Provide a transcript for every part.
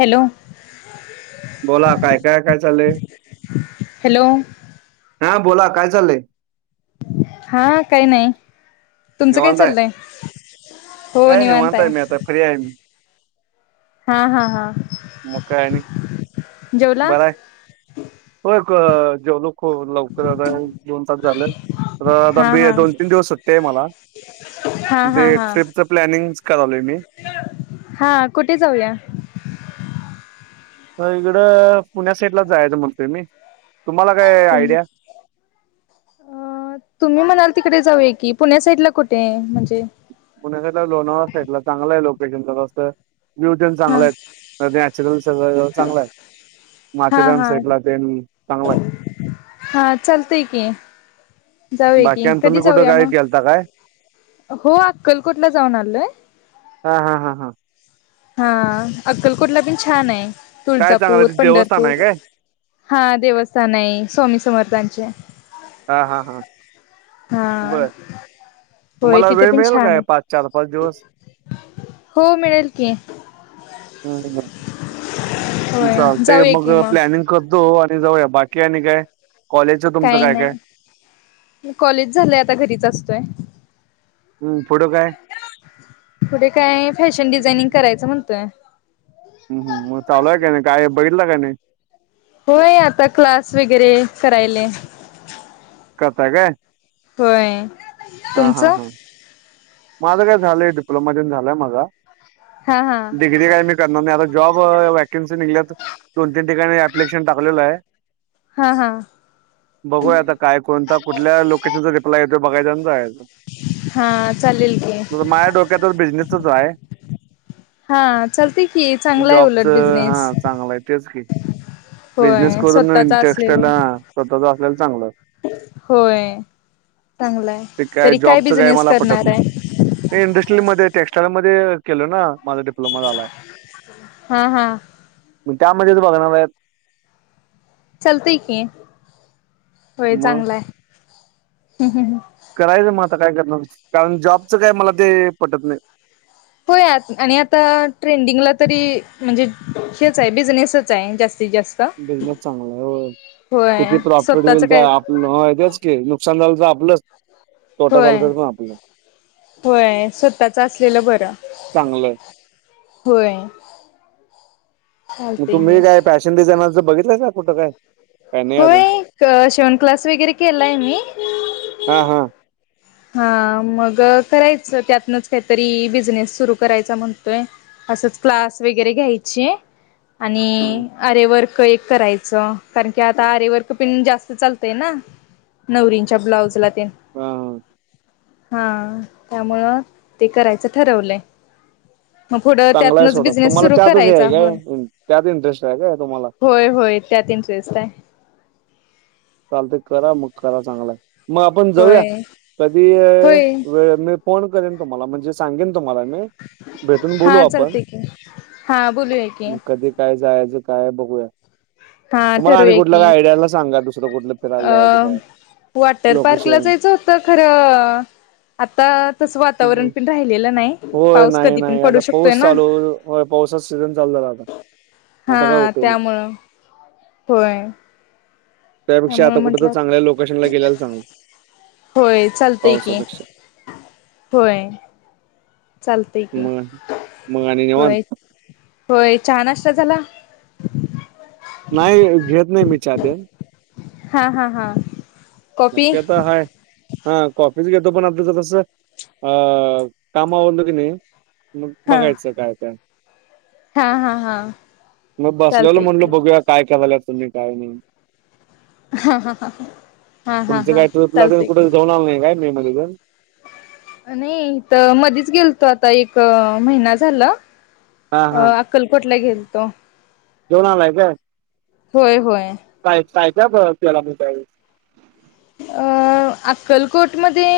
Hello. बोला काय काय काय चालय हॅलो हा बोला काय चालंय. हा काही नाही तुमचं काय निवांत आहे चाललंय. काय निवांत आहे मी आता फ्री आहे मी. हा हा हा. मग काय आणि जेवला बर आहे हो एक जेवलो. हो लवकर आता दोन तास झालं तर आता हा बी हा दोन तीन दिवस होटते आहे मला. हा हा ते हा. ट्रिपचं प्लॅनिंग करावलंय मी. हा कुठे जाऊया. इकडं पुण्या साईडला जायचं म्हणतोय मी तुम्हाला काय आयडिया. अ तुम्ही म्हणाल तिकडे जाऊय की पुण्या साईड ला कुठे म्हणजे पुण्या साईडला लोणावा साईडला चांगला आहे लोकेशनचा तसत. ब्युटीन हा चांगलं आहेत नॅचरल सगळ चांगलं आहे‌. हा माथेरान हा साईटला तेन चांगला ये. हा चालतंय की. जाऊया बाकी की आणि कधी तुम्ही कुठं जाऊया काय गेलता काय मग हो अक्कलकोटला जाऊन आलोय. हा हा हा हा. हा अक्कलकोटला बि छान ये काय चांगलं तुळजापूर ते देवस्थान आहे पंढरपूर काय हा देवस्थान आहे स्वामी समर्थांचे हा हा हा हा बरं होय तुम्हाला तिथे वेळ पण मिळेल छान काय आहे. पाच चार पाच दिवस हो मिळेल की हम्म होय चालतंय जाऊया मग की प्लॅनिंग करतो आणि जाऊया बाकी आणि काय कॉलेजच तुमचं काही काय काय नाही कॉलेज झालंय आता घरीच असतोय हम्म पुढं काय पुढे काय फॅशन डिझाइनिंग करायचं म्हणतोय हम हम मग चालूय काय नाही काय बघितला का नाही होय आता क्लास वगैरे करायले करताय काय होय हा हा तुमचं हा माझं काय झालंय डिप्लोमा तेन झालंय माझा हा हा डिग्री काय मी आता जॉब वॅकन्सी निघल्यात दोन तीन ठिकाणी अऍप्लिकेशन टाकलेलं आहे हा हा बघूया आता काय कोणता कुठल्या लोकेशनचा रिप्लाय येतो बघायचा आणि जायाचं हा चालेल की माह्या डोक्यातच बिझनेसच आहे हा चालते की चांगला आहे उलट जॉबच बिझनेस हा चांगलं आहे तेच कि बिजनेस होय करून स्वतःचा टेक्स्टाईल असलेला हा स्वतःचा असल्याला चांगलं ये होय चांगला आहे. ते काय तरी जॉबच काय बिझनेस मला पटत करणार नाई आहे ते इंडस्ट्रील मध्ये टेक्स्टाईल मध्ये केल ना माझं डिप्लो झालाय हा हा म त्यामध्येच बघणार आहेत चालतय की होय मग चांगलाय हम् ह् ह् करायचं मग आता काय करणार कारण जॉबचं काय मला ते पटत नाही होय आणि आता ट्रेंडिंगला तरी म्हणजे हेच आहे बिझनेसच आहे जास्तीत जास्त बिझनेस चांगला आहे हो होय किती प्रॉफिट स्वतःच होईल ते काय आप ह तेच की नुकसान झालं तर आपलंच तोटा होय झाला तर पण आपलं होय स्वतःच असलेलं बरं चांगलं आहे होय म चालतंय की तुम्ही काय फॅशन डिझाइनरच बघितल का कुठं काय काय नाही अजून होय शिवण क्लास वगैरे केलाय मी हा हा हा मग करायचं त्यातनच काहीतरी बिझनेस सुरू करायचा म्हणतोय असच क्लास वगैरे घ्यायचे हम्म आणि अरे वर्क एक करायचं कारण की आता आरेवर्क पिण जास्त चालतय ना नवरींच्या ब्लाऊजला ते हा हा त्यामुळं ते करायचं ठरवलंय मग पुढं चांगला आहे त्यातनच सोडा बिझनेस तुम्हाला सुरू त्यातच हे करायचा काय होय त्यात इंटरेस्ट आहे काय तुम्हाला होय होय त्यात इंटरेस्ट आहे चालतंय करा मग करा चांगलाय मग आपण जाऊया होय कधी होय वेळ मी फोन करेन तुम्हाला म्हणजे सांगेन तुम्हाला मी भेटून बोलू हा आपण चालते की हा बोलूया की मग कधी काय जायचं काय बघूया हा तुम्हाला आणि ठरूया कुठल्या की काय आयडियाला सांगा दुसरं कुठलं फिरायला अ जायचं काय वॉटर पार्कला लोकेशन जायचं होतं खरं आता तस वातावरण पण राहिलेलं नाही होय पाऊस नाही कधी पण नाही आता पडू शकतोय पाऊस ना चालू होय पावसाचा सीझन चाल झाला आता आता काय उपयग नाही हो होय त्यापेक्षा त्यामुळे आता कुठं तर म्हंटलं चांगल्या लोकेशनला गेल्याला चांगलं होय चालतय की पावसापेक्षा होय चालतय की मग मग आणि निवांत होय. होय चहा, नाष्टा झाला. नाही घेत नाही मी च्या तेन. हा हा हा! कॉफी शक्यता हाय. हा कॉफीच घेतो, पण आताच तसं अ काम आवडलं की नाही. मग हा बघायचं काय त्या. हा हा हा मग बसल्याला चालतय म्हणल की बघूया. काय, केवाल्या तुम्ही काय नही. हा हा हा ह! तुमच काय ट्रिपला, तुमी कुठ जाऊन आले नाही काय मे मध्ये पण. नाही त मधीच गेलतो आता, एक महिना झाला. हा अ हा अक्कलकोटला गेल तो. जाऊन आलाय का? होय, होय! काय, काय त्याला मी का [unintelligible] अ अक्कलकोटमध्ये.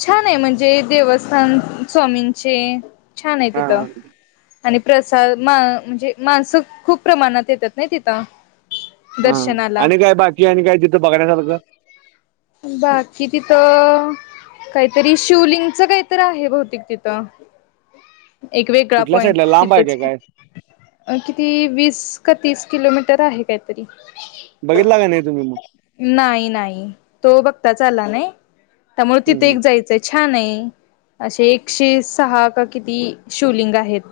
छान आहे म्हणजे देवस्थान, स्वामींचे छान आहे हा तिथं. हा आणि प्रसाद मा म्हणजे, माणसं खूप प्रमाणात येतात ना तिथं. हा दर्शनाला आणि काय बाकी, आणि काय तिथं बघण्यासारखं. बाकी तिथं. काहीतरी शिवलिंगच काहीतरी, आहे भौतिक तिथं. [inaudible] एक वेगळा कुठल्या पॉईंट साईडला लांब आहे तिथंच. का काय? अ किती वीस, का तीस, किलोमीटर आहे काहीतरी. बघितला, का नाही तुम्ही म. नाही, नाही तो बघताच आला नाही. त्यामुळे हं तिथे हं. एक जायचंय. छान आहे, असे एकशे सहा, का किती शिवलिंग आहेत.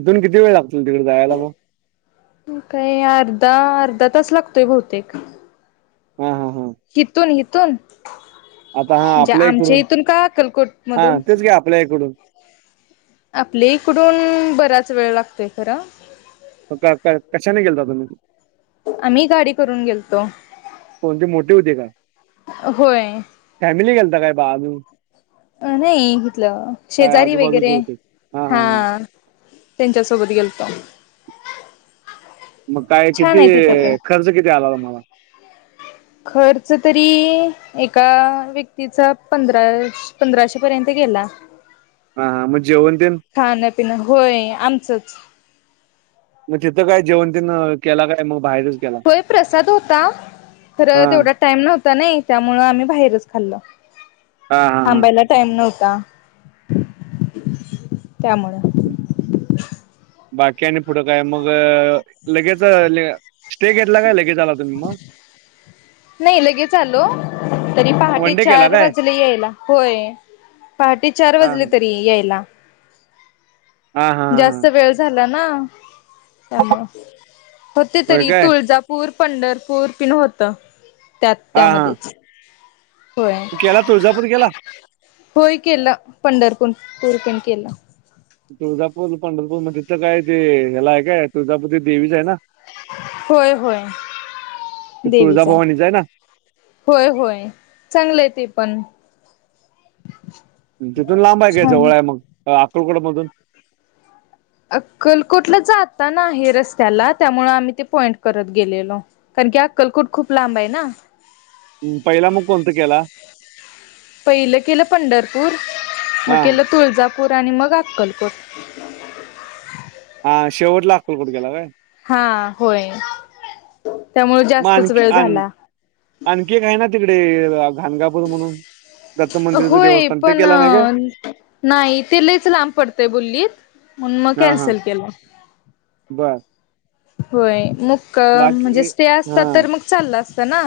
इथून किती वेळ लागतो तिकड जायला म. काही अर्धा, अर्धा तास लागतोय बहुतेक. हा हा हा! कीथून, हिथून आता हा म्हणजे आपल्या आमच्या इकडून इथून का आक्कलकोट हा मधून तेच की आपल्या ईकडून आपली इकडून बराच वेळ लागतोय खरा. मग कार, काय कशाने गेलता तुम्ही? आम्ही गाडी करून गेलतो. कोणती मोठी होती का होय फॅमिली गेलता काय बा [unintelligible] अ नाही इथलं शेजारी, वगैरे हा. त्यांच्यासोबत गेलतो. मग काय किती, छान आहे तिथं पण खर्च किती आला तुमाला? खर्च तरी एका व्यक्तीचा पंधरा पंधराशे पर्यंत गेला. हा मग जेवण तेंन. खान पिण होय आमचंच म तिथं काय जेवणतेनं केला काय मग बाहेरच. केला होय प्रसाद होता खरं हा तेवढात टाईम नव्हता नाही त्यामुळ आम्ही बाहेरच खाल्ल हा हा हा थांबायला टईम नव्हता त्यामुळं. बाकी आन पुढं काय मग. लगेच ले स्टे घेतला काय लगेच आला तुम्ही म नाही लगेच आलो तरी पहाटे वन डे केला चार काय वाजले यायला होय. पहाटे चार हा वाजले तरी यायला. हा हा. हा हा. जास्त वेळ झाला ना त्यामुळे होते होय तरी काय तुळजा पूर पंढरपूर पिण होत त्यात त्यामध्येच होय मी केला तळापुर केला. होय केलं पंढरपूर पूर तेण केलं. तुळजापूर पंढरपूर मध्ये तर काय ते ह्यालाय काय तुळजापूर ते देवीच आहे ना. होय होय ते देवीच हाय. तुळजाभवानीच आहे ना होय होय चांगलं ते पण म तिथून लांब आहे छान जवळ आहे मग अ अकुलकोड मधून अक्कलकोटला जाता ना आहे रस्त्याला त्यामु आम्ही ते पॉइंट करत गेलेलो. कारण की हा आकलकोट खूप लांब आहे ना. हुं पहिला मग कोणत केला. पहिलं केलं पंढरपूर मग हा केलं तुळजापूर आणि मग अक्कलकोट हा शेवटला आककलकोट केला व्हय. हा होय. त्यामुळे मग जास्तच आणखी वेळ आण झाला आणखी एक आहे ना तिकडे घानगापूर म्हणून दत्त मंदिरचं होय देवस्थान ते पण केलं नाही काय नाही ते लईच लांब पडतंय बोलल्लीत. म्हणुन मग हा हा कॅन्सल केला. बर. होय मग मुक्कम म्हणजे बाकी स्टे हा असतात तर मग चालला असत ना.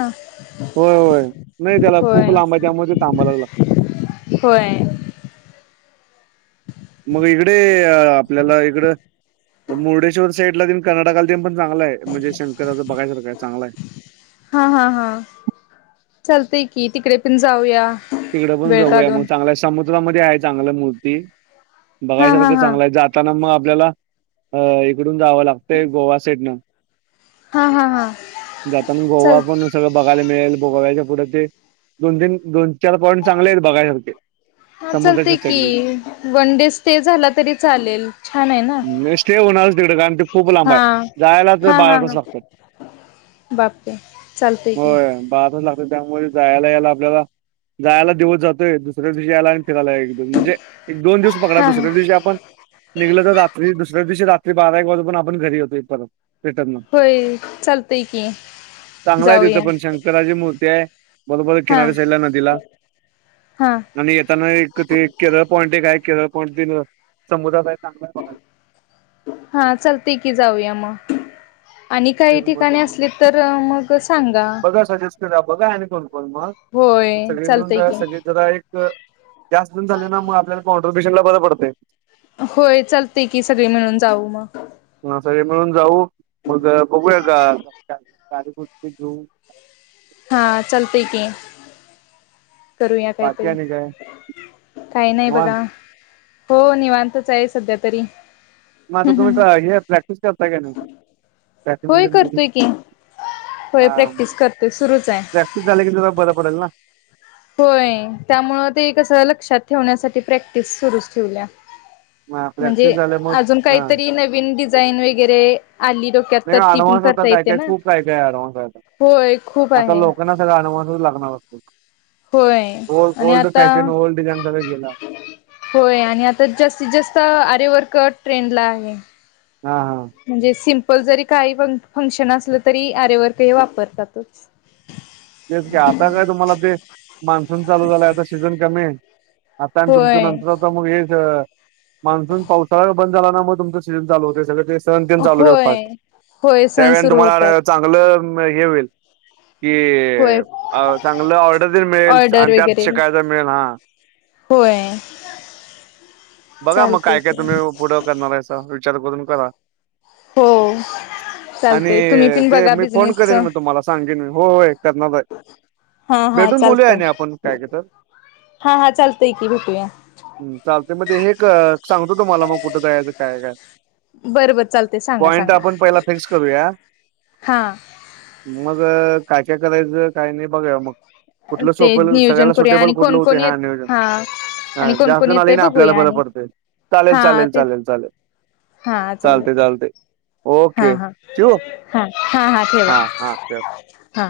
होय होय नाही त्याला खूप होय लांब आहे त्यामुऴे थांबा लागला. होय. मग इकडे आपल्याला इकड मुर्डेश्वर साईड ला करर्नाका म पण चगलाय म्हणजे शंकराचं बघायसार काय चांगलाय. हा हा हा चालतंय की तिकडे पण जाऊया. तिकडे पण वेळ जाऊया काढून मग चांगल समुद्रामध्ये आहे चांगल्या मूर्ती हा हा बघायसारखं हा चांगल आहे जात. त्याना मग आपल्याला अ इकडून जावं लागतंय गोवा साईडन हा हा हा जता ना गोवा चाल पण आसतो. सगळं बघायला मिळेल बोायच्या पुराचे दोन तीन दोन चार पॉईंट चांगले आहेत बघायसारखे हा चालते समुद्राच्या की साईडचे. वन डे स्टे झाला तरी चालेल छान आहे ना. स्टे होणारच तिकडं कारण ते खूप लांब आहे हा जायलाच बारा लागत. बाप चालतंय कि होय, तास लागतात. त्यामुळे जायला यायला आपल्याला जायला दिवत जातोय दुसऱ्या दिवशी यायला. फीराय ला एक दोन म्हणजे एक दोन दिवस बघणार हा हा दुसऱ्या दिवशी आपण निघलं तर रात्री दुसऱ्या दिवशी रात्री बारा एक वाजून पण आपण घरी येतो इ परत. रिटर्नला. होय चालतय की चांगला आहे तिथं जाऊया. पण शंकराची मूर्ती आहे बरोबर हा किनऱ्या साईडला नदीला हा आणि येताना एक ते केरळ पॉईंट एक आहे केरळ पॉंट समुद्रात सांगघ. हा चालते य की जाऊया मग आणि काही केरळमध्ये ठिकाणी जाऊन असली तर मग सांगा. बघा सजेस्ट करा बघा आणि कोण कोण मग होय चालतय की तर जास् पण झाले ना मग आपल्याला कॉन्ट्रीब्युशन ला बरं पडते. होय चालतंय की सगळी मिळून जाऊ मग ह सगळे मिळून जाऊ मग बघूया का कार्यकुस्ती घेऊ. हां चालतंय की करूया बाकी काहीतरी आणि काय काही नाही निवांत बघा. हो निवांतच आहे सध्या तरी मग आता तुम्ही हे प्रॅक्टिस करता का होय प्रॅक्टिस करतोय की होय प्रॅक्टिस करतोय सुरूच आहे झाले कि जरा बरं पडेल ना होय त्यामु ते कस लक्षात ठेवण्यासाठी प्रॅक्टिस सुरूच ठेवल्या हा म्हणजे प्रॅक्टिस झाल्यामुळे अजून हा काहीतरी नवीन डिझाईन वगैरे आली नाही त्यातर ती पण ॲडव्हान्स आता करता काय येत्या काय ना खूप काय काय होय खूप आहे लागणारग होय ओ आणि ओल्ड आता फॅशन ओल्ड डिझाईन क गेला होय आणि आता जास्तीत जास्त आरेवर कट ट्रेंडला आहे हा हा म्हणजे सिम्पल जरी काही फंक्शन असलं तरी आरेवर काही वापरतातच तेच की आता काय तुम्हाला ते मान्सून चालू झालाय आता सीझन कमी आहे तुमच होय नंतर आता मग हे मान्सून पावसाळा बंद झाला ना मग तुमचं सीजन चाल होते सग ते सण तीन चालू पुण्यात होय फास्ट होय सण त्यावेळे सुरू होतात तुम्हाला चांगलं हे होईल की होय चांगलं ऑर्डर तेन मिळेल ऑर्डर आणि त्यात वगैरे शिकायचा मिळेल हा होय बघा मग चालते काय काय की तुम्ही पुढं करणारयचा विचार करून करा हो आणि चालतय तुम्ही पण ते बघा मी फोन बिझनेसच करेन मी तुम्हाला सांगेन मी हो हो करना हा हा चालतय काय काय तर हा हा चालतंय की भेटूया ह् चालते मग ते हे क सांगतो तुम्हाला मग कुठं जायचं काय काय बरं बर चालतय सांगा पॉइंट सांगा आपण पहिला फिक्स करूया हा मग काय काय करायचं काही नाही बघुया मग कुठलं ते सोपल नियोजन सगळ्याला करूया सुटेबल आणि कुठलं कोण होते कोण येत हायोजन हा आणि कोण कोण जास्तजन आलं येतय किनाय आपल्याला बघूया बर आणि पडते चालेल हा चालेल तेच चालेल चालेल हा चालेल चालते चालते हा ओके हा ठिउ हा हा ठेवा हा हा च हा